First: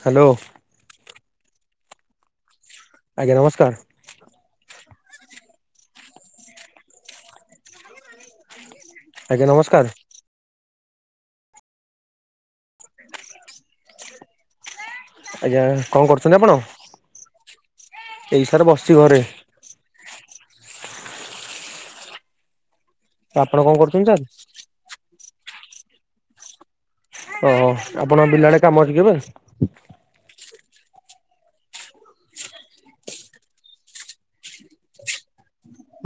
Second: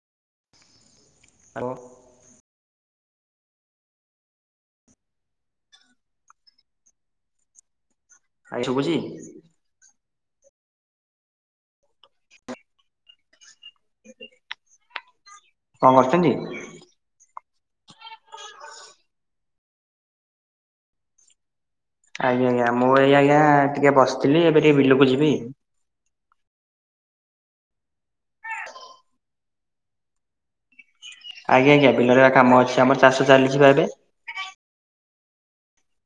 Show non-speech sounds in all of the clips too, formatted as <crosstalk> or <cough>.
Hello. Hello. ଆଜ୍ଞା ନମସ୍କାର୍। ଭାଇ ଶୁଭୁଛି? ନମସ୍କାର୍। <inaudible> <inaudible> ଆଜ୍ଞା, କଣ କରୁଛନ୍ତି ଆପଣ? ଏଇ ସାର୍ ବସିଛି ଘରେ। ଆଜ୍ଞା, ଆଜ୍ଞା ମୁଁ ଏଇ ଆଜ୍ଞା ଆପଣ କଣ ଟିକେ କରୁଛନ୍ତି ସାର୍? ବସିଥିଲି ଏବେ ଟିକେ ବିଲୁକୁ ଯିବି। ଅ ଆପଣ ବିଲ ଆଡ଼େ କାମ ରେ ଯିବେ। ଆଜ୍ଞା, ଆଜ୍ଞା ବିଲରେ କାମ ଅଛି ଆମର ଚାଷ ଚାଲିଛି ବା ଏବେ।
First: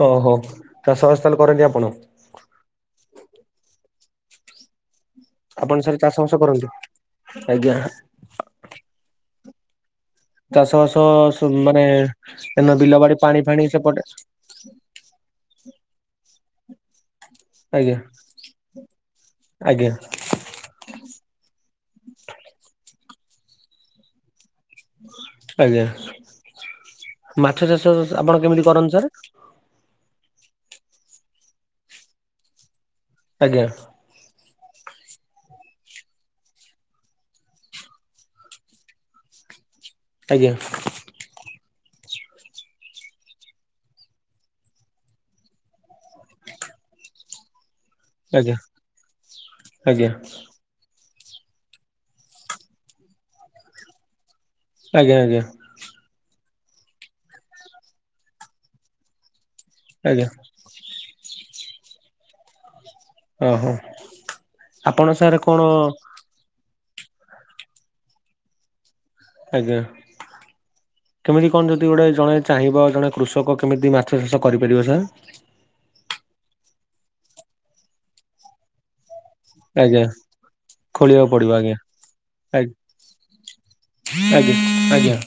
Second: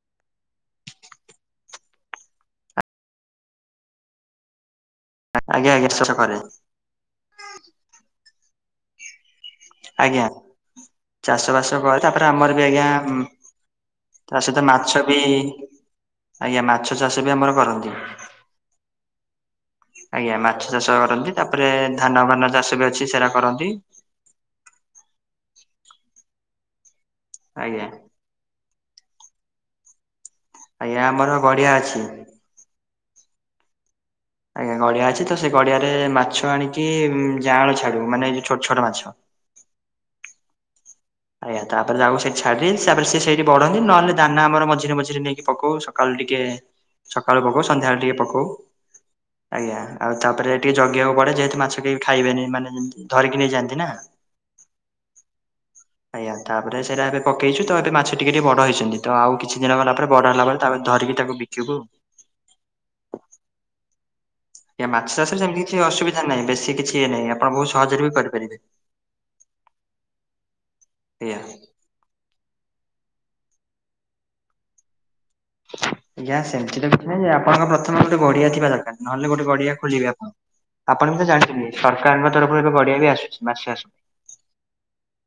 ଓହୋ ଚାଷ ବାସ ତାହେଲେ କରନ୍ତି ଆପଣ। ଆଜ୍ଞା ଆପଣ ଆଜ୍ଞା ସାର୍ ଚାଷ କରେ ବାସ କରନ୍ତି ଆଜ୍ଞା। ଆଜ୍ଞା। ଚାଷ ଚାଷ ବାସ ମାନେ କରେ ଏ ତାପରେ ଆମର ବି ନ ଆଜ୍ଞା ବିଲ ବାଡ଼ି ପାଣି ଫାଣି ସେପଟେ। ତା ସହିତ ମାଛ ବି ଆଜ୍ଞା ମାଛ। ଚାଷ ବି ଆମର କରନ୍ତି ଆଜ୍ଞା ଆଜ୍ଞା ଆଜ୍ଞା ମାଛ। ଚାଷ କରନ୍ତି ତାପରେ ଧାନ ଭାନ ଚାଷ ବି ଅଛି ସେଟା କରନ୍ତି। ଆଜ୍ଞା, ମାଛ ଆଜ୍ଞା ଚାଷ ଆପଣ କେମିତି କରନ୍ତି ସାର୍? ଆଜ୍ଞା ଆମର ଗଡ଼ିଆ ଅଛି। ଆଜ୍ଞା। ଆଜ୍ଞା ଗଡ଼ିଆ ଅଛି ତ ସେ ଗଡ଼ିଆରେ ମାଛ ଆଣିକି ଯାଆଁଳ ଛାଡିବୁ ମାନେ ଏଇ ଯୋଉ ଛୋଟ ଛୋଟ ମାଛ। ଆଜ୍ଞା। ଆଜ୍ଞା ତାପରେ ତାକୁ ସେଠି ଛାଡ଼ି ତାପରେ ସେଇଠି ବଡ଼ ହୋଇ ନହେଲେ ଦାନା ଆମର ମଝିରେ ମଝିରେ ନେଇକି ପକାଉ। ସକାଳୁ ଟିକେ ସକାଳୁ ପକାଉ ସନ୍ଧ୍ୟାବେଳେ ଟିକେ ପକାଉ ଆଜ୍ଞା ଆଜ୍ଞା ଆଉ ତାପରେ ଟିକେ ଜଗିବାକୁ ପଡ଼େ ଯେହେତୁ ମାଛ କେହି ଖାଇବେନି ମାନେ ଧରିକି ନେଇଯାଆନ୍ତି ନା। ଆଜ୍ଞା, ଆଜ୍ଞା। ଆଜ୍ଞା, ତାପରେ ସେଇଟା ଏବେ ପକେଇଛୁ ତ ଏବେ ମାଛ ଟିକେ ଟିକେ ବଡ଼ ହେଇଛନ୍ତି ତ ଆଉ କିଛି ଦିନ ଗଲା ପରେ ଆଜ୍ଞା ବଡ଼ ହେଲା ପରେ ତା ପରେ ଧରିକି ତାକୁ ବିକିବୁ। ଅହୋ ଆପଣ ସାର୍ କଣ? ନାଇଁ ବେଶୀ କିଛି ଇଏ ନାହିଁ ଆପଣ ବହୁତ ସହଜରେ ବି କରିପାରିବେ। ଆଜ୍ଞା, ଆଜ୍ଞା କେମିତି କଣ? କେମିତି ଜଣେ ଚାହିଁବ ଜଣେ କୃଷକ କେମିତି ମାଛ ଚାଷ କରିପାରିବ ସାର୍। ଆଜ୍ଞା ସେମିତି ତ କିଛି ନାଁଇ ଯେ ଆପଣଙ୍କ ପ୍ରଥମେ ଗୋଟେ ଗଡ଼ିଆ ଥିବା ଦରକାର ନହେଲେ ଗୋଟେ ଗଡ଼ିଆ ଆଜ୍ଞା ଖୋଲିବେ ଆପଣ। ଆପଣ ବି ତ ଖୋଳିବାକୁ ପଡିବ ଜାଣିଥିବେ ଆଜ୍ଞା ସରକାରଙ୍କ ତରଫରୁ ଏବେ ଆଜ୍ଞା ଗଡ଼ିଆ ବି ଆସୁଛି ମାଛ ଚାଷ ପାଇଁ। ଆଜ୍ଞା।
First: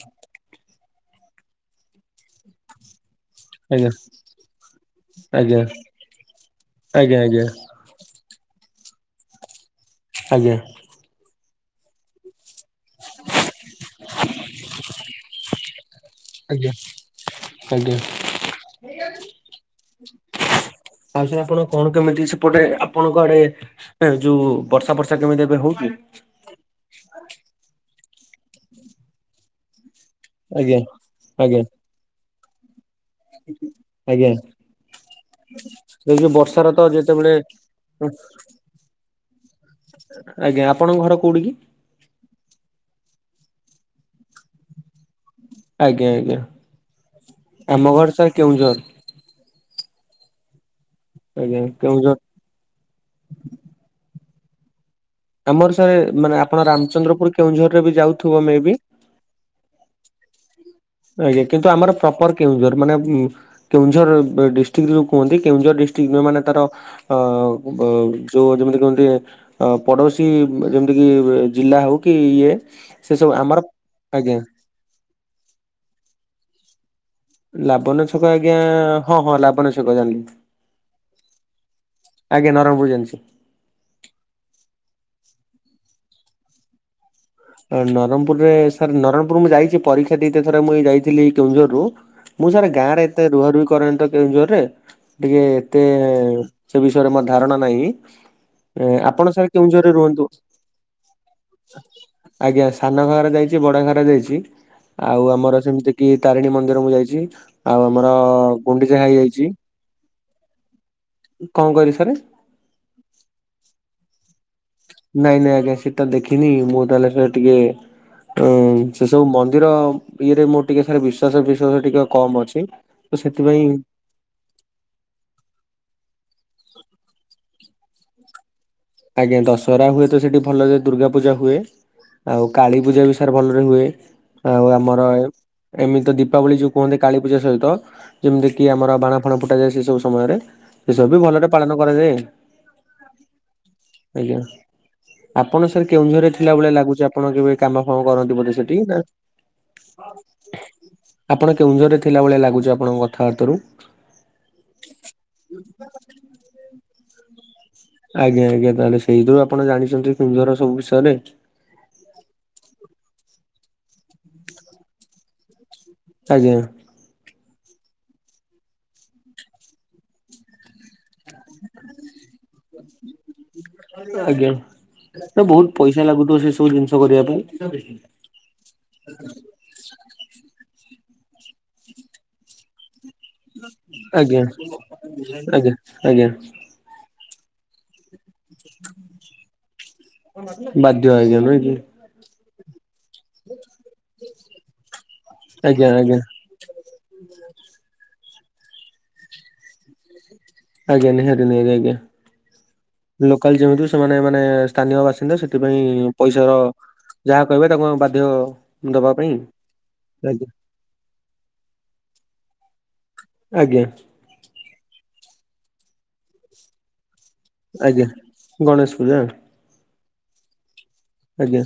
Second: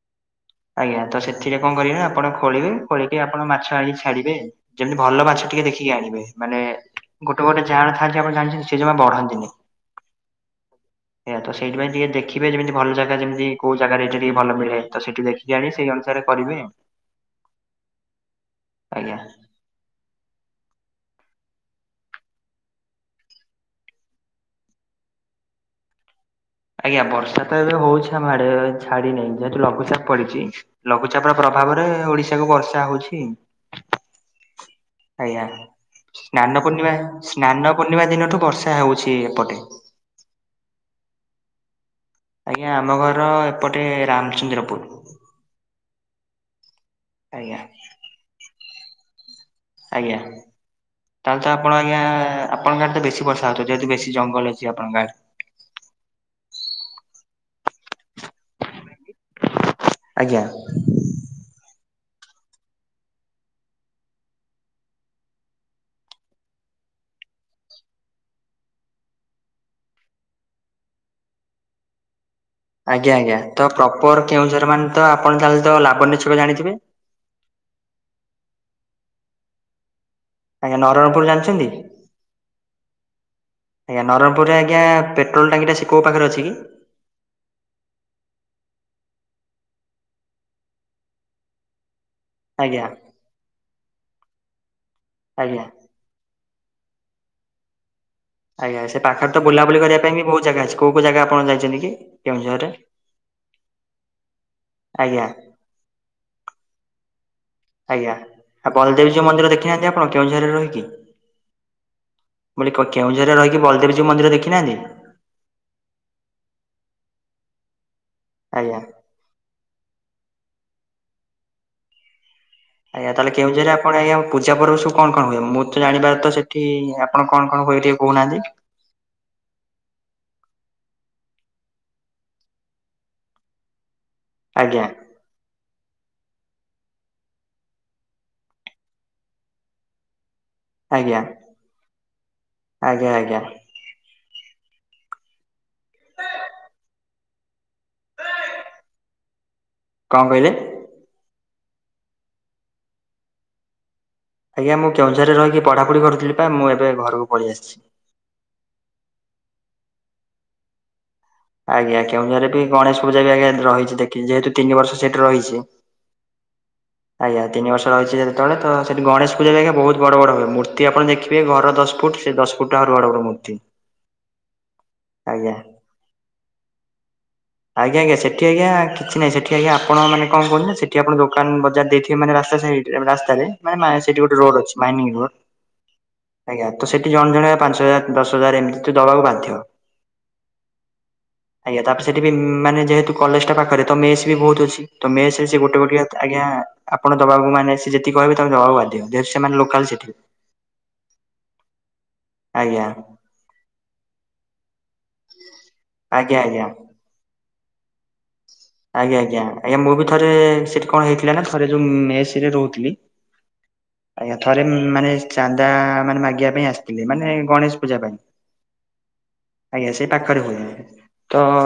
ଆଜ୍ଞା ତ ସେଥିରେ କଣ କରିବେ ଆପଣ ଖୋଳିବେ ଖୋଳିକି ଆପଣ ମାଛ ଆଜ୍ଞା। ଆଣିକି ଛାଡ଼ିବେ। ଭଲ ମାଛ ଟିକେ ଆଜ୍ଞା ଦେଖିକି ଆଣିବେ ମାନେ ଆଜ୍ଞା ଆଜ୍ଞା ଗୋଟେ ଆଜ୍ଞା ଗୋଟେ ଯେ <inaudible> ଆପଣ ଜାଣିଛନ୍ତି ସେ ଜମା ବଢନ୍ତିନି ଆଜ୍ଞା ଏ ତ ସେଇଥି ପାଇଁ ଟିକେ ଦେଖିବେ ଯେମିତି ଭଲ ଜାଗା ଯେମିତି କୋଉ ଜାଗାରେ ଏଇ ଟିକେ ଭଲ ମିଳେ ତ ସେଠି ଦେଖି ଆଣି ଅନୁସାରେ କରିବେ ଆଜ୍ଞା ଆଜ୍ଞା ଆଜ୍ଞା ଆଉ ସେ ଆପଣ କଣ କେମିତି ସେପଟେ ଆପଣଙ୍କ ଆଡେ ଯୋଉ ବର୍ଷା ଫରସା କେମିତି ଏବେ ହଉ ଆଜ୍ଞା ବର୍ଷା ତ ଏବେ ହଉଛି ଆମ ଆଡେ ଛାଡି ନେଇ ଯେହେତୁ ଲଘୁଚାପ ପଡିଛି ଆଜ୍ଞା ଲଘୁଚାପ ର ଆଜ୍ଞା ପ୍ରଭାବରେ ଓଡିଶା କୁ ବର୍ଷା ହଉଛି। ଆଜ୍ଞା ଆଜ୍ଞା ଏ ଯୋଉ ସ୍ନାନ ବର୍ଷାର ତ ପୂର୍ଣ୍ଣିମା ଯେତେବେଳେ ସ୍ନାନ ପୂର୍ଣ୍ଣିମା ଦିନଠୁ ବର୍ଷା ହଉଛି ଏପଟେ। ଆଜ୍ଞା ଆପଣଙ୍କ ଘର କୋଉଠି କି? ଆଜ୍ଞା ଆମ ଘର ଏପଟେ ରାମଚନ୍ଦ୍ରପୁର। ଆଜ୍ଞା ଆଜ୍ଞା ଆଜ୍ଞା ଆମ ଘର ସାର୍ କେଉଁଝର। ଆଜ୍ଞା ତାହେଲେ ତ ଆପଣ ଆଜ୍ଞା। ଆପଣଙ୍କ ଆଡେ ତ ବେସି ବର୍ଷା ହଉଥିବ ଯେହେତୁ ବେଶ ଜଙ୍ଗଲ ଅଛି ଆପଣଙ୍କ ଆମର ସାର୍ ମାନେ ଆପଣ ରାମଚନ୍ଦ୍ରପୁର କେଉଁଝର ରେ ବି ଯାଉଥିବ ମେ ବି। ଆଜ୍ଞା। ଆଜ୍ଞା କିନ୍ତୁ ଆମର ପ୍ରପର କେଉଁଝର ମାନେ କେଉଁଝର ଡିଷ୍ଟ୍ରିକ୍ଟ ଯୋଉ କୁହନ୍ତି କେଉଁଝର ଡିଷ୍ଟ୍ରିକ୍ ଯୋଉ ମାନ ତାର ଅ ବ ଯୋଉ ଯେମିତି କହନ୍ତି ପଡ଼ୋଶୀ ଯେମିତିକି ଜିଲ୍ଲା ହେଉ କି ଇଏ ସେ ଆଜ୍ଞା ସବୁ ଆଜ୍ଞା ଆମର ତ ପ୍ରପର ଆଜ୍ଞା କେଉଁଝର ମାନେ ତ ଆପଣ ତାହେଲେ ତ ଲାବନ୍ୟ ଛକ ଜାଣିଥିବେ। ଲାବଣ୍ୟ ଛକ ଆଜ୍ଞା ହଁ ହଁ ଲାବଣ୍ୟ ଛକ ଜାଣିଲି। ଆଜ୍ଞା ନରୟଣପୁର ଜାଣିଛନ୍ତି। ଆଜ୍ଞା ନରଣପୁର ଜାଣିଛି। ଆଜ୍ଞା ନରଣପୁରରେ ଆଜ୍ଞା ପେଟ୍ରୋଲ୍ ଟାଙ୍କି ଟା ସେ କୋଉ ପାଖରେ ଅଛି କି? ନରମପୁରରେ ସାର୍ ନରଣପୁର ମୁଁ ଯାଇଛି ପରୀକ୍ଷା ଦେଇତେ ଥରେ ମୁ ଏଇ ଯାଇଥିଲି କେଉଁଝର ରୁ। ମୁଁ ସାର୍ ଆଜ୍ଞା ଗାଁ ରେ ଏତେ ରୁହା ରୁହି କରରେ ନି ତ କେଉଁଝରରେ ଟିକେ ଆଜ୍ଞା ଏତେ ସେ ବିଷୟରେ ମୋର ଧାରଣା ନାହିଁ। ଆଜ୍ଞା ଏ, ସେ ଆପଣ ପାଖରେ ତ ସାର୍ ବୁଲାବୁଲି କେଉଁଝରରେ କରିବା ପାଇଁ ରୁହନ୍ତୁ ବି ବହୁତ ଜାଗା ଅଛି କୋଉ କୋଉ ଜାଗା ଆପଣ ଯାଇଛନ୍ତି କି? ଆଜ୍ଞା କେଉଁଝରରେ ସାନ ଘାଗରା ଯାଇଛି ବଡ ଘାଗରା ଯାଇଛି ଆଜ୍ଞା ଆଉ ଆମର ଯେମିତି କିି ତାରିଣୀ ମନ୍ଦିର ମୁ ଯାଇଛି। ଆଉ ଆମର ଆଜ୍ଞା ଆ ଗୁଣ୍ଡିଚା ବଲଦେବ ଘାଇ ଜିଉ ଯାଇଛି ମନ୍ଦିର ଦେଖିନାହାନ୍ତି ଆପଣ କେଉଁ ଜଝାଗରାରେ ରହିକି। କଣ କହିଲେ ସାରେ ମୁଁ ଲି କେଁଝରେ ରହିିକି ବଲଦେବ ଜୀଉ ମନ୍ଦିର ଦେଖିନାହାନ୍ତି। ନାଇଁ ନାଇଁ ଆଜ୍ଞା ସେଟା ଦେଖିନି ମୁଁ ତାହେଲେ ସେ ଟିକେ ଆଜ୍ଞା। ସେସବୁ ମନ୍ଦିର ଇଏରେ ମୋର ଟିକି ସାର ବିଶ୍ୱାସ ଫିଶ୍ୱାସ ଟିକେ କମ୍ ଅଛି। ଆଜ୍ଞା ତ ତାହଲେ ସେଥିପାଇଁ କେଉଁଝର ରେ ଆପଣ ଆଜ୍ଞା ପୂଜା ପର୍ବ ର ସବୁ କଣ କଣ ହୁଏ ମୁଁ ତ ଜାଣିବାର ତ ସେଠି ଆପଣ କଣ କଣ ହୁଏ ଟିକେ କହୁନାହାନ୍ତି। ଆଜ୍ଞା ଦଶହରା ହୁଏ ତ ସେଠି ଭଲ ଦୁର୍ଗା ପୂଜା ହୁଏ। ଆଉ କାଳୀ ପୂଜା ବି ସାର ଭଲରେ ହୁଏ ଆଉ ଆଜ୍ଞା ଆମର ଏମିତି ଦୀପାବଳି ଯୋଉ କୁହନ୍ତି କାଳୀ ପୂଜା ସହିତ ଯେମିତି କି ଆମର ବାଣ ଫାଣ ଫୁଟା ଯାଏ ସେ ସବୁ ସମୟରେ ସେ ସବୁ ଆଜ୍ଞା ବି ଭଲରେ ପାଳନ କରାଯାଏ। ଆଜ୍ଞା ଆଜ୍ଞା। ଆଜ୍ଞା। ଆପଣ ସାର୍ କେଉଁଝରରେ ଥିଲା ଭଳିଆ ଲାଗୁଛି ଆପଣ କେବେ କାମ ଫାମ କରନ୍ତି ବୋଧେ ସେଠି ନା କଣ କହିଲେ? ଆପଣ କେଉଁଝରରେ ଥିଲା ଭଳିଆ ଲାଗୁଛି ଆପଣଙ୍କ କଥାବାର୍ତ୍ତ ରୁ। ଆଜ୍ଞା ମୁଁ କେଉଁଝରେ ରହିିକି ପଢାପଢି କରୁଥିଲି ବା ମୁଁ ଏବେ ଘରକୁ ପଳେଇ ଆସିଛି। ଆଜ୍ଞା ଆଜ୍ଞା ତାହେଲେ ସେଇଥିରୁ ଆପଣ ଜାଣିଛନ୍ତି କେଉଁଝର ସବୁ ବିଷୟରେ। ଆଜ୍ଞା କେଁଉଁଝର ରେ ବି ଗଣେଶ ପୂଜା ବି ଆଜ୍ଞା ରହିଛି ଦେଖିଚି ଯେହେତୁ ତିନି ବର୍ଷ ସେଇଠି ରହିଛି। ଆଜ୍ଞା। ଆଜ୍ଞା ତିନି ବର୍ଷ ରହିଛି ଯେତବେଳେ ତ ସେଠି ଗଣେଶ ପୂଜା ବି ଆଜ୍ଞା ବହୁତ ବଡ଼ ବଡ଼ ହୁଏ ମୂର୍ତ୍ତି ଆପଣ ଦେଖିବେ ଘର ଦଶ ଫୁଟ୍ ସେ ଦଶ ଫୁଟ୍ ଆହୁରି ବଡ ବଡ ମୂର୍ତ୍ତି। ଆଜ୍ଞା ତ ଆଜ୍ଞା ବହୁତ ପଇସା ଲାଗୁଥିବ ସେ ସବୁ ଜିନିଷ କରିବା ପାଇଁ। ଆଜ୍ଞା ଆଜ୍ଞା ସେଠି ଆଜ୍ଞା କିଛି ନାହିଁ ସେଠି ଠି ଆଜ୍ଞା ଆପଣ ମାନେ କଣ କୁହନି ସେଠି ଆପଣ ଦୋକାନ ବଜାର ଦେଇଥିବେ ମାନେ ରାସ୍ତା ସାଇଟ ରାସ୍ତାରେ ମାନେ ମା ସେଠି ଗୋଟେ ଆଜ୍ଞା ରୋଡ ଅଛି ମାଇନିଂ ରୋଡ ଆଜ୍ଞା ତ ସେଠି ଜଣେ ଜଣେ ପାଞ୍ଚ ହଜାର ଦଶ ହଜାର ଏମିତି ତୁ ଦବାକୁ ବାଧ୍ୟ। ବାଧ୍ୟ ଆଜ୍ଞା ନୁହେଁ କି। ସେଠି ବି ମାନେ ଯେହେତୁ କଲେଜ ଟା ପାଖରେ ତ ମେସ୍ ବି ବହୁତ ଅଛି ତ ମେସ୍ ଗୋଟେ ଗୋଟେ ଆଜ୍ଞା ଆପଣ ଦବାକୁ ମାନେ ସେ ଯେତିିକି କହିବେ ତାକୁ ଦବାକୁ ବାଧ୍ୟ ଯେହେତୁ ସେମାନେ ଲୋକାଲ ସେଠି। ଆଜ୍ଞା ନିହାତି ନିହାତି ଆଜ୍ଞା ଆଜ୍ଞା। ଲୋକାଲ ଯେହେତୁ ସେମାନେ ମାନେ ସ୍ଥାନୀୟ ବାସିନ୍ଦା ସେଥିପାଇଁ ଆଜ୍ଞା ପଇସାର ଆଜ୍ଞା। ଯାହା କହିବେ ତାକୁ ଆମେ ବାଧ୍ୟ ଦବା ଆଜ୍ଞା ପାଇଁ ଆଜ୍ଞା ଆଜ୍ଞା ମୁଁ ବି ଥରେ ଆଜ୍ଞା ସେଠି କଣ ହେଇଥିଲା ନା ଥରେ ଯୋଉ ମେସ୍ ରେ ରହୁଥିଲି ଆଜ୍ଞା। ଆଜ୍ଞା ଥରେ ମାନେ ଚାନ୍ଦା ମାନେ ମାଗିବା ପାଇଁ ଆସିଥିଲେ ମାନେ ଗଣେଶ ପୂଜା ଆଜ୍ଞା। ପାଇଁ ଗଣେଶ ପୂଜା ଆଜ୍ଞା ସେହି ପାଖରେ ହୁଏ। ତ ଆଜ୍ଞା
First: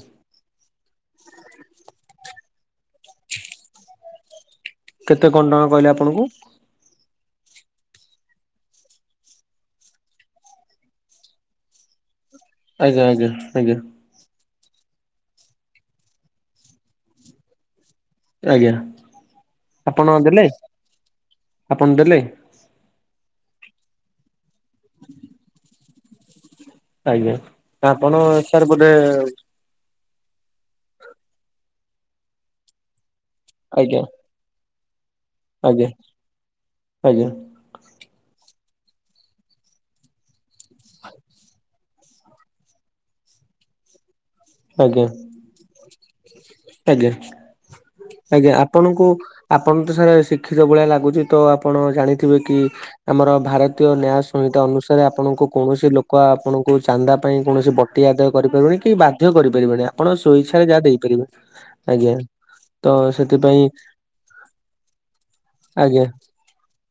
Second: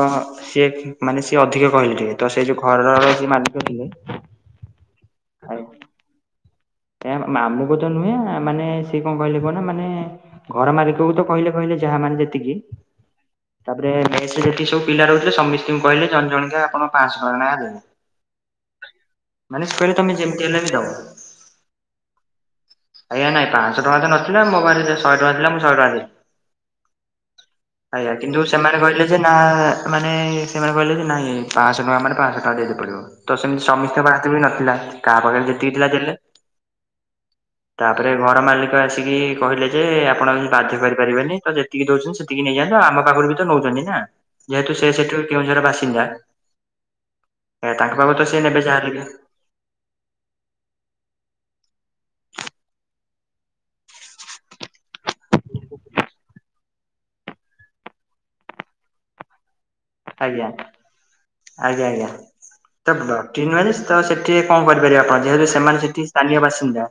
ସିଏ ମାନେ ସିଏ ଅଧିକ କହିଲେ ଟିକେ ତ ସେ ଯଉ ଘରର ସେ ମାଲିକ ଥିଲେ କେତେ କଣ ଟଙ୍କା କହିଲେ ଆପଣଙ୍କୁ? ଆଜ୍ଞା ମାମୁଁ କୁ ତ ନୁହେଁ ମାନେ ସିଏ କଣ କହିଲେ କୁହନା ମାନେ ଘର ମାଲିକକୁ ତ କହିଲେ କହିଲେ ଯାହା ମାନେ ଯେତିକି ଆଜ୍ଞା -ଆଜ୍ଞା -ଆଜ୍ଞା। ମେସ୍ ରେ ଯେତିକି ସବୁ ପିଲା ରହୁଥିଲେ ସମିସ୍ତିଙ୍କୁ କହିଲେ ଜଣ ଜଣିକା ଆପଣ ପାଁ ଶ ଟଙ୍କା ନାଖେ ଦେବେ। ଆଜ୍ଞା ମାନେ ସେ କହିଲେ ଆପଣ ତମେ ଦେଲେ ଯେମିତି ହେଲେ ବି ଦବ। ଆପଣ ଦେଲେ? ଆଜ୍ଞା ନାଇଁ ପାଁ ଶ ଟଙ୍କା ତ ନଥିଲା ମୋ ପାଖରେ ଶହେ ଟଙ୍କା ଥିଲା ମୁଁ ଶହେ ଟଙ୍କା ଦେଲି। ଆଜ୍ଞା। ଆପଣ ଆଜ୍ଞା କିନ୍ତୁ ସାର୍ ସେମାନେ ବୋଧେ କହିଲେ ଯେ ନା ଆ- ମାନେ ସେମାନେ କହିଲେ ଯେ ନାଇଁ ପାଁ ଶ ଟଙ୍କା ମାନେ ପାଁ ଶ ଟଙ୍କା ଦେଇତେ ପଡିବ ତ ସେମିତି ଆଜ୍ଞା ସମସ୍ତେ ବି ନଥିଲା କାହା ପାଖେରେ ଆଜ୍ଞା -ଆଜ୍ଞା। ତାପରେ ଘର ମାଲିକ ଆସିକି କହିଲେ ଯେ ଆପଣ ବାଧ୍ୟ କରିପାରିବେନି ତ ଯେତିକି ଦଉଚନ୍ତି ସେତିକି ନେଇଯାନ୍ତୁ ଆମ ପାଖରୁ ବି ତ ନଉଚନ୍ତି ନା। ଯେହେତୁ ସେ ଆଜ୍ଞା ସେଠୁ କେଉଁଝର ବାସିନ୍ଦା ଆଜ୍ଞା। ତାଙ୍କ ପାଖରୁ ତ ସେ ଆଜ୍ଞା ନେବେ ଯାହାବି ଆପଣଙ୍କୁ ହେଲେ। ଆପଣ ତ ସାର୍ ଶିକ୍ଷିତ ଭଳିଆ ଲାଗୁଚି ତ ଆପଣ ଜାଣିଥିବେ କି ଆମର ଭାରତୀୟ ନ୍ୟାୟ ସଂହିତା ଅନୁସାରେ ଆପଣଙ୍କୁ କୌଣସି ଲୋକ ଆପଣଙ୍କୁ ଚାନ୍ଦା ପାଇଁ କୌଣସି ବ ଟି ଆଦାୟ କରିପାରିବନି କି ବାଧ୍ୟ କରିପାରିବେନି ଆପଣ ଆଜ୍ଞା। ସ୍ୱଇଚ୍ଛାରେ ଯାହା ଦେଇପାରିବେ- ଆଜ୍ଞା। ତ ତ-ବଟି ସେଥିପାଇଁ ମାନେ ସେ ତ ସେଠି କଣ କରିପାରିବେ ଆପଣ ଯେହେତୁ ସେମାନେ ଆଜ୍ଞା ସେଠି ସ୍ଥାନୀୟ ବାସିନ୍ଦା।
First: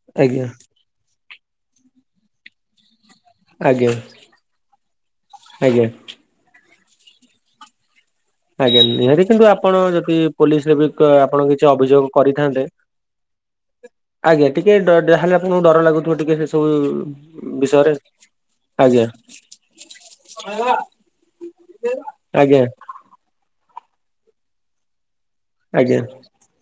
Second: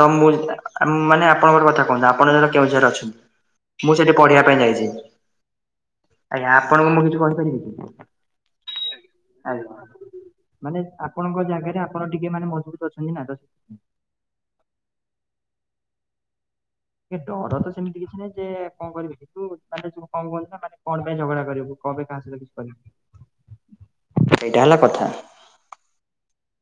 ତ ମୁଁ ଆଜ୍ଞା ଆ- ମାନେ ଆପଣଙ୍କର କଥା କୁହନ୍ତୁ ଆପଣ ଧର କେଉଁଝର ରେ ଆଜ୍ଞା ଅଛନ୍ତି ମୁଁ ସେଠି ପଢିବା ପାଇଁ ଯାଇଚି ଆଜ୍ଞା। ଆଜ୍ଞା ଆପଣଙ୍କୁ ମୁଁ କିଛି କହିପାରିବି କି? ଆଜ୍ଞା ନିହାତି କିନ୍ତୁ ଆପଣ ଆଜ୍ଞା ଯଦି ପୋଲିସ୍ ରେ ମାନେ ବି ଆପଣଙ୍କ ଆପଣ କିଛି ଜାଗାରେ ଆପଣ ଅଭିଯୋଗ ଟିକେ ମାନେ କରିଥାନ୍ତେ ମଜବୁତ ଅଛନ୍ତି ନା ତ ଆଜ୍ଞା ଟିକେ ଡ- ଯାହେଲେ ଆପଣଙ୍କୁ ଡର ଲାଗୁଥିବ ଟିକେ ସେ ସବୁ କିନ୍ତୁ ଡର ତ ବିଷୟରେ ସେମିତି କିଛି ନାହିଁ ଯେ କଣ ଆଜ୍ଞା କରିବେକି କିନ୍ତୁ ମାନେ ତୁ କଣ କୁହନ୍ତି ନା ମାନେ କଣ ପାଇଁ ଝଗଡା କରିବୁ କଣ ପାଇଁ କାହା ସହ ଆଜ୍ଞା। ଏଇଟା ହେଲା କଥା। ଆଜ୍ଞା।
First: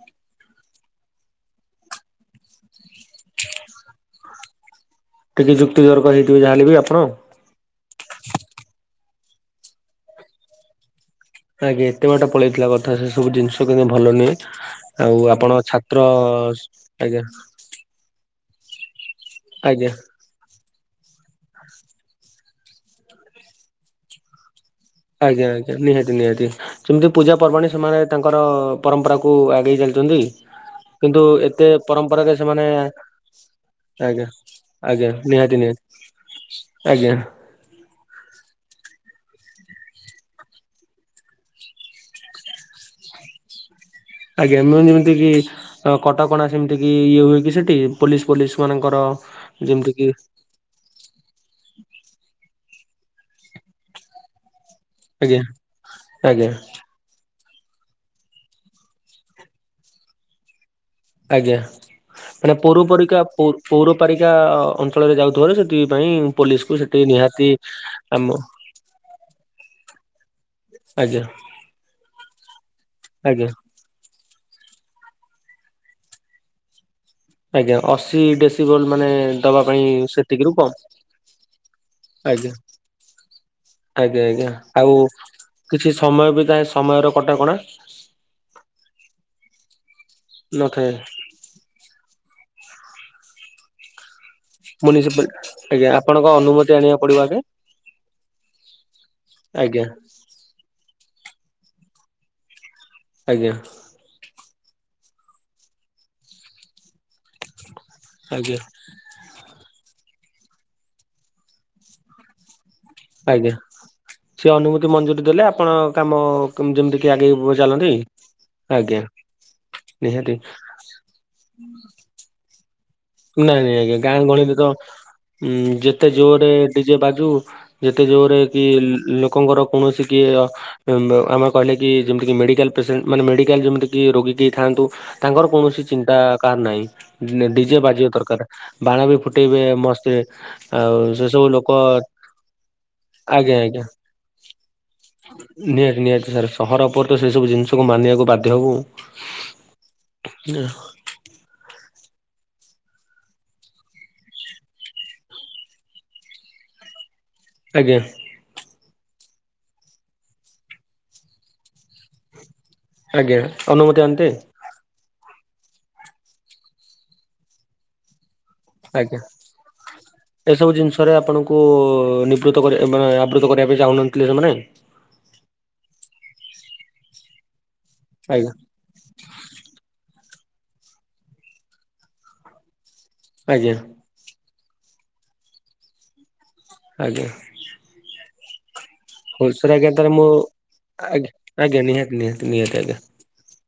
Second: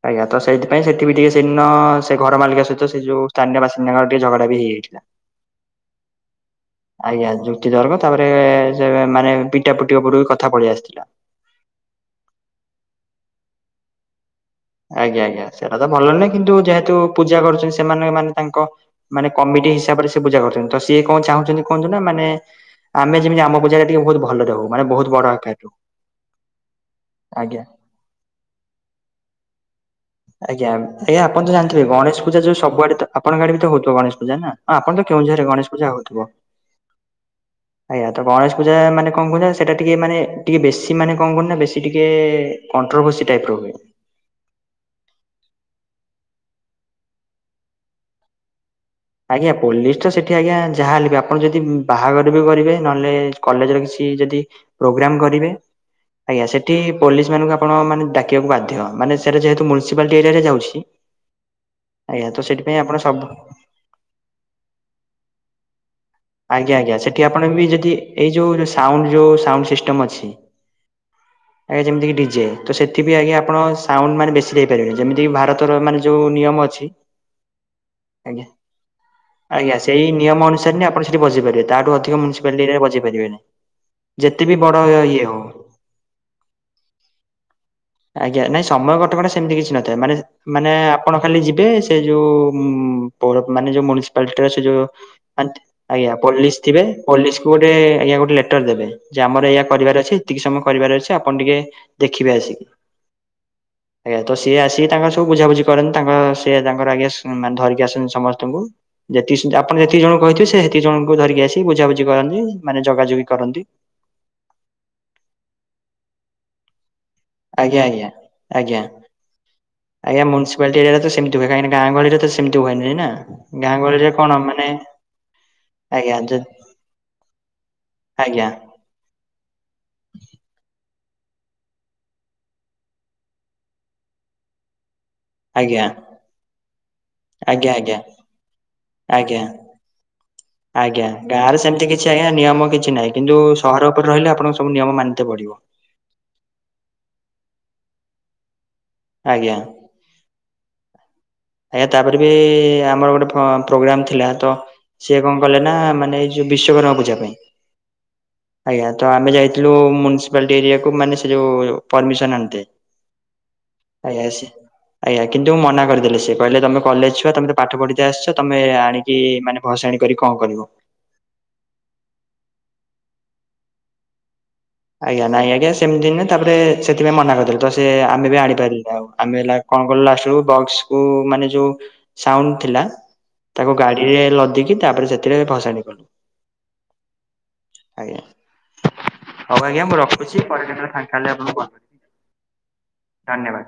ଆଜ୍ଞା ତ ସେଇଥିପାଇଁ ସେଠି ବି ଟିକେ ସେଦିନ ସେ ଘର ମାଲିକ ସହିତ ସେ ଯଉ ସ୍ଥାନୀୟ ବାସିନ୍ଦାଙ୍କ ଟିକେ ଝଗଡା ବି ହେଇଯାଇଥିଲା। ଟିକେ ଯୁକ୍ତିତର୍କ ହେଇଥିବ ଯାହାହେଲେ ବି ଆପ୍ ଆଜ୍ଞା ଯୁକ୍ତିତର୍କ ତାପରେ ସେ ମାନେ ପିଟା ପୁଟି ଉପରକୁ କଥା ପଳେଇ ଆସିଥିଲା। ଆଜ୍ଞା ଏତେ ବାଟ ପଳେଇଥିଲା କଥା ସେ ସବୁ ଜିନିଷ କିନ୍ତୁ ଭଲ ନୁହେଁ। ଆଉ ଆଜ୍ଞା ଆଜ୍ଞା ଆପଣ ସେଟା ତ ଛାତ୍ର ଭଲ ନୁହେଁ କିନ୍ତୁ ଯେହେତୁ ଆଜ୍ଞା ପୂଜା କରୁଚନ୍ତି ସେମାନେ ମାନେ ତାଙ୍କ ମାନେ କମିଟି ଆଜ୍ଞା ହିସାବରେ ସେ ସେ ପୂଜା କରୁଚନ୍ତି ତ ସିଏ କଣ ଚାହୁଁଚନ୍ତି କୁହନ୍ତୁ ନା ମାନେ ଆମେ ଯେମିତି ଆମ ପୂଜା ଟା ଟିକେ ବହୁତ୍ ଭଲରେ ହଉ। ମାନେ ବହୁତ ବଡ ଆଜ୍ଞା ଆକାରରେ ହଉ। ଆଜ୍ଞା ନିହାତି ନିହାତି ଯେମିତି ପୂଜା ଆଜ୍ଞା ପର୍ବାଣି ସେମାନେ ତାଙ୍କର ପରମ୍ପରାକୁ ଆଗେଇ ଚାଲି ଆଜ୍ଞା ଏୟା ଆପଣ ତ ଜାଣିିଥିବେ ଗଣେଶ ପରମ୍ପରାରେ ପୂଜା ଯଉ ସେମାନେ ସବୁଆଡେ ତ ଆପଣଙ୍କ ଆଡେ ତ ହଉଥିବ ଗଣେଶ ଆଜ୍ଞା ପୂଜା ନା? ହଁ- ଆପଣ ତ ଆଜ୍ଞା କେଉଁଝରରେ ନିହାତି ଗଣେଶ ନିହାତି ପୂଜା ହଉଥିବ। ଆଜ୍ଞା। ଆଜ୍ଞା ତ ଗଣେଶ ପୂଜା ମାନେ କଣ କୁହ ସେଇଟା ଟିକେ ମାନେ ଟିକେ ବେଶୀ ମାନେ କଣ କୁହ ନା ବେଶୀ ଟିକେ କଣ୍ଟ୍ରୋଭର୍ସି ଟାଇପ୍ ର ହୁଏ। ଆଜ୍ଞା ମୁଁ ଯେମିତି କିି କଟକଣା ସେମିତି କିି ଇଏ ହୁଏ କି ସେଠି ପୋଲିସ୍ ଫୋଲିସ୍ ମାନଙ୍କର? ଆଜ୍ଞା ଯେମିତି ପୋଲିସ କିି ତ ସେଠି ଆଜ୍ଞା ଯାହା ହେଲେ ବି ଆପଣ ଯଦି ବାହାଘର ବି କରିବେ ନହେଲେ କଲେଜରେ କିଛି ଯଦି ପ୍ରୋଗ୍ରାମ୍ ଆଜ୍ଞା କରିବେ ଆଜ୍ଞା ସେଠି ପୋଲିସ୍ ମାନଙ୍କୁ ଆପଣ ମାନେ ଡାକିବାକୁ ବାଧ୍ୟ ମାନେ ସେଟା ଯେହେତୁ ମୁନସିପାଲ୍ଟି ଏରିଆ ରେ ଯାଉଚି ଆଜ୍ଞା ମାନେ ପୌରପାରିକା ସବୁ ପୋ ପୌରପାରିକା ଅଞ୍ଚଳରେ ଯାଉଥିବାରୁ ସେଥିପାଇଁ ପୋଲିସକୁ ଆଜ୍ଞା, ଆଜ୍ଞା ସେଠି ନିହାତି ଆପଣ ବି ଯଦି ଆମ ଏଇ ଯୋଉ ସାଉଣ୍ଡ ଯୋଉ ସାଉଣ୍ଡ ସିଷ୍ଟମ୍ ଅଛି। ଆଜ୍ଞା। ଆଜ୍ଞା, ଯେମିତିକି ଡିଜେ ତ ସେଥି ବିି ଆଜ୍ଞା ଆପଣ ସାଉଣ୍ଡ ମାନେ ବେଶୀ ହେଇପାରିବେନି। ଯେମିତି ଭାରତର ମାନେ ଯୋଉ ନିୟମ ଅଛି। ଆଜ୍ଞା ଅଶୀ ଆଜ୍ଞା ଡେସିିବଲ୍ ମାନେ ଦବା ଆଜ୍ଞା ପାଇଁ ସେଇ ନିୟମ ସେତିକିରୁ ଅନୁସାରେ କମ୍। ହିଁ ଆପଣ ସେଠି ବଜେଇ ପାରିବେ। ତାଠୁ ଅଧିକ ଆଜ୍ଞା ମୁୁନିସିପାଲିଟି ଏରିଆରେ ବଜେଇ ପାରିବେନି। ଆଜ୍ଞା, ଯେତେ ଆଜ୍ଞା ବି ବଡ଼ ଆଉ ଇଏ ହଉ କିଛି ସମୟ ବି ତାଏ ସମୟର କଟକଣା। ଆଜ୍ଞା ନାଇଁ ସମୟ କଟକଣା ସେମିତି କିଛି ନଥାଏ। ମାନେ ମାନେ ନଥାଏ ଆପଣ ଖାଲି ଯିବେ ସେ ଯୋଉ ଉଁ, ପୌର ମାନେ ଯୋଉ ମୁନିସିପାଲିଟି ଟା ସେ ଯୋଉ ମୁନିସିପାଲ ଆଣ୍ଟ୍ ଆଜ୍ଞା ଆପଣଙ୍କ ପୋଲିସ୍ ଅନୁମତି ଥିବେ। ଆଣିବାକୁ ପଡିବ ପୋଲିସ୍ ଆଗେ କୁ ଗୋଟେ ଆଜ୍ଞା ଗୋଟେ ଲେଟର୍ ଦେବେ ଯେ ଆମର ଏଇୟା ଆଜ୍ଞା କରିବାର ଅଛି। ଏତିକି ସମୟ କରିବାର ଅଛି ଆପଣ ଟିକେ ଦେଖିବେ ଆସିକି। ଆଜ୍ଞା। ଆଜ୍ଞା ତ ସିଏ ଆସିକି ତାଙ୍କର ସବୁ ବୁଝାବୁଝି କରନ୍ତି। ତାଙ୍କ ସେ ତାଙ୍କର ଆଜ୍ଞା ଏ ମାନେ ଧରିକି ଆସନ୍ତି ଆଜ୍ଞା ସମସ୍ତଙ୍କୁ ଯେତିକି ସି- ଆପଣ ଯେତିକି ଜଣ କହିଥିବେ ସେ ତିକି ଜଣଙ୍କୁ ଧରିକି ଆସି ବୁଝାବୁଝି କରନ୍ତି ମାନେ ଜଗା ଜଗି ଆଜ୍ଞା କରନ୍ତି। ସେ ଅନୁମତି ମଞ୍ଜୁରୀ ଦେଲେ ଆପଣ କାମ କିମ୍ ଯେମିତି କି ଆଗେଇ ଆଜ୍ଞା ବ-ଚାଲନ୍ତି ଆଜ୍ଞା ଆଜ୍ଞା, ନିହାତି। ଏବେ କାହିଁକି ନା ଗାଁ ଗହଳି ରେ ତ ସି ସେମତି ହୁଏ ନାଇ ନା। ନାଇଁ ଗାଁ ନାଇଁ ଆଜ୍ଞା ଗହଳିରେ ଗାଁ କଣ ଗହଳିରେ ମାନେ ତ ଉଁ, ଯେତେ ଆଜ୍ଞା ଯ ଜୋରରେ ଡିଜେ ବାଜୁ ଯେତେ ଜୋରରେ ଆଜ୍ଞା କି ଲୋ କଙ୍କର କୌଣସି କି ଅ ଏମ୍ବ ଆମର କହିଲେ କି ଯେମିତି ମେଡିକାଲ୍ ପେସେଣ୍ଟ, ମାନେ ମେଡିକାଲ୍ ଯେମିତିକି ରୋଗୀ ଟି ଥାଆନ୍ତୁ। ତାଙ୍କର କୌଣସି ଆଜ୍ଞା ଚିନ୍ତା କାଆର ନାଇ। ନେ ଆଜ୍ଞା ଡିଜେ ବା ଆଜ୍ଞା ଯେ ଦରକାର ବାଣ ବି ଆଜ୍ଞା ଫୁଟେଇବେ ମସ୍ତେ, ଆଉ ଆଜ୍ଞା ସେ ସବୁ ଗାଁରେ ଲୋକ ସେମିତି କିଛି ଆଜ୍ଞା ନିୟମ କିଛି ନାହିଁ କିନ୍ତୁ ଆଜ୍ଞା, ସହର ଆଜ୍ଞା ଉପରେ ରହିଲେ ଆପଣଙ୍କୁ ସବୁ ନିୟମ ମାନିତେ ପଡିବ। ନିହାତି, ନିହାତି ସାର୍। ସହର ଉପରେ ତ ସେ ସବୁ ଜିନିଷକୁ ମାନିବାକୁ ବାଧ୍ୟ ହବୁ। ଆଜ୍ଞା। ନେହ ଆଜ୍ଞା ତାପରେ ବି ଆମର ଗୋଟେ ଫ- ପ୍ରୋଗ୍ରାମ ଥିଲା ତ ସିଏ କଣ କଲେ ନା ମାନେ ଏଇ ଯୋଉ ବିଶ୍ଵକର୍ମା ପୂଜା ପାଇଁ। ଆଜ୍ଞା। ଆଜ୍ଞା ତ ଆମେ ଯାଇଥିଲୁ ମୁନିସିପାଲିଟି ଏରିଆକୁୁ ମାନେ ସେ ଯୋଉ ପରମିସନ୍ ଆଣିତେ। ଆଜ୍ଞା ଅନୁମତି ଆଜ୍ଞା ଆଣିତେ। ସେ ଆଜ୍ଞା କିନ୍ତୁ ମନା କରିଦଲେ ସେ। କହିଲେ ତୋମେ କଲେଜ୍ ଛୁଆ ତୋମେ ତ ପାଠ ପଢିତେ ଆସ ତୋମେ ଆଣିକି ମାନେ ଭସାଣି କରି କଣ କରିବ? ଥରେ ଆପଣଙ୍କୁ ନିବୃତ୍ତ କରିବା ଏ ମାନେ ଆବୃତ କରିବା ପାଇଁ ଚାହୁଁ ନଥିଲେ ସେମାନେ। ଆଜ୍ଞା ନାଇଁ ଆଜ୍ଞା ସେମିତି ନୁହେଁ। ତାପରେ ସେଥିପାଇଁ ମନା କରିଦେଲେ ତ ସେ ଆମେ ବି ଆଜ୍ଞା। ଆଣିପାରି ଆଉ ଆମେ ହେଲା କଣ କଲୁୁ ଲାଷ୍ଟ କୁ ବକ୍ସ କୁ ମାନେ ଯୋଉ ସାଉଣ୍ଡ ଥିଲା ଆଜ୍ଞା ତାକୁ ଗାଡିରେ ଲଦିକି ତାପରେ ସେଥିରେ ଭସାଣି କଲୁ। ଆଜ୍ଞା। ଆଜ୍ଞା। <inaudible> ହଉ ହୁସରେ ଆଜ୍ଞା ଥରେ ମୁଁ <inaudible> ରଖୁଛି ପରେ କେତେବେଳେ ଫାଙ୍କା ହେଲେ ଆଜ୍ଞ, ଆପଣଙ୍କୁ କଲ୍ ଆଜ୍ଞା କରିବି ନିହାତି, ନିହାତି, ନିହାତି ଆଜ୍ଞା। <inaudible> ଧନ୍ୟବାଦ।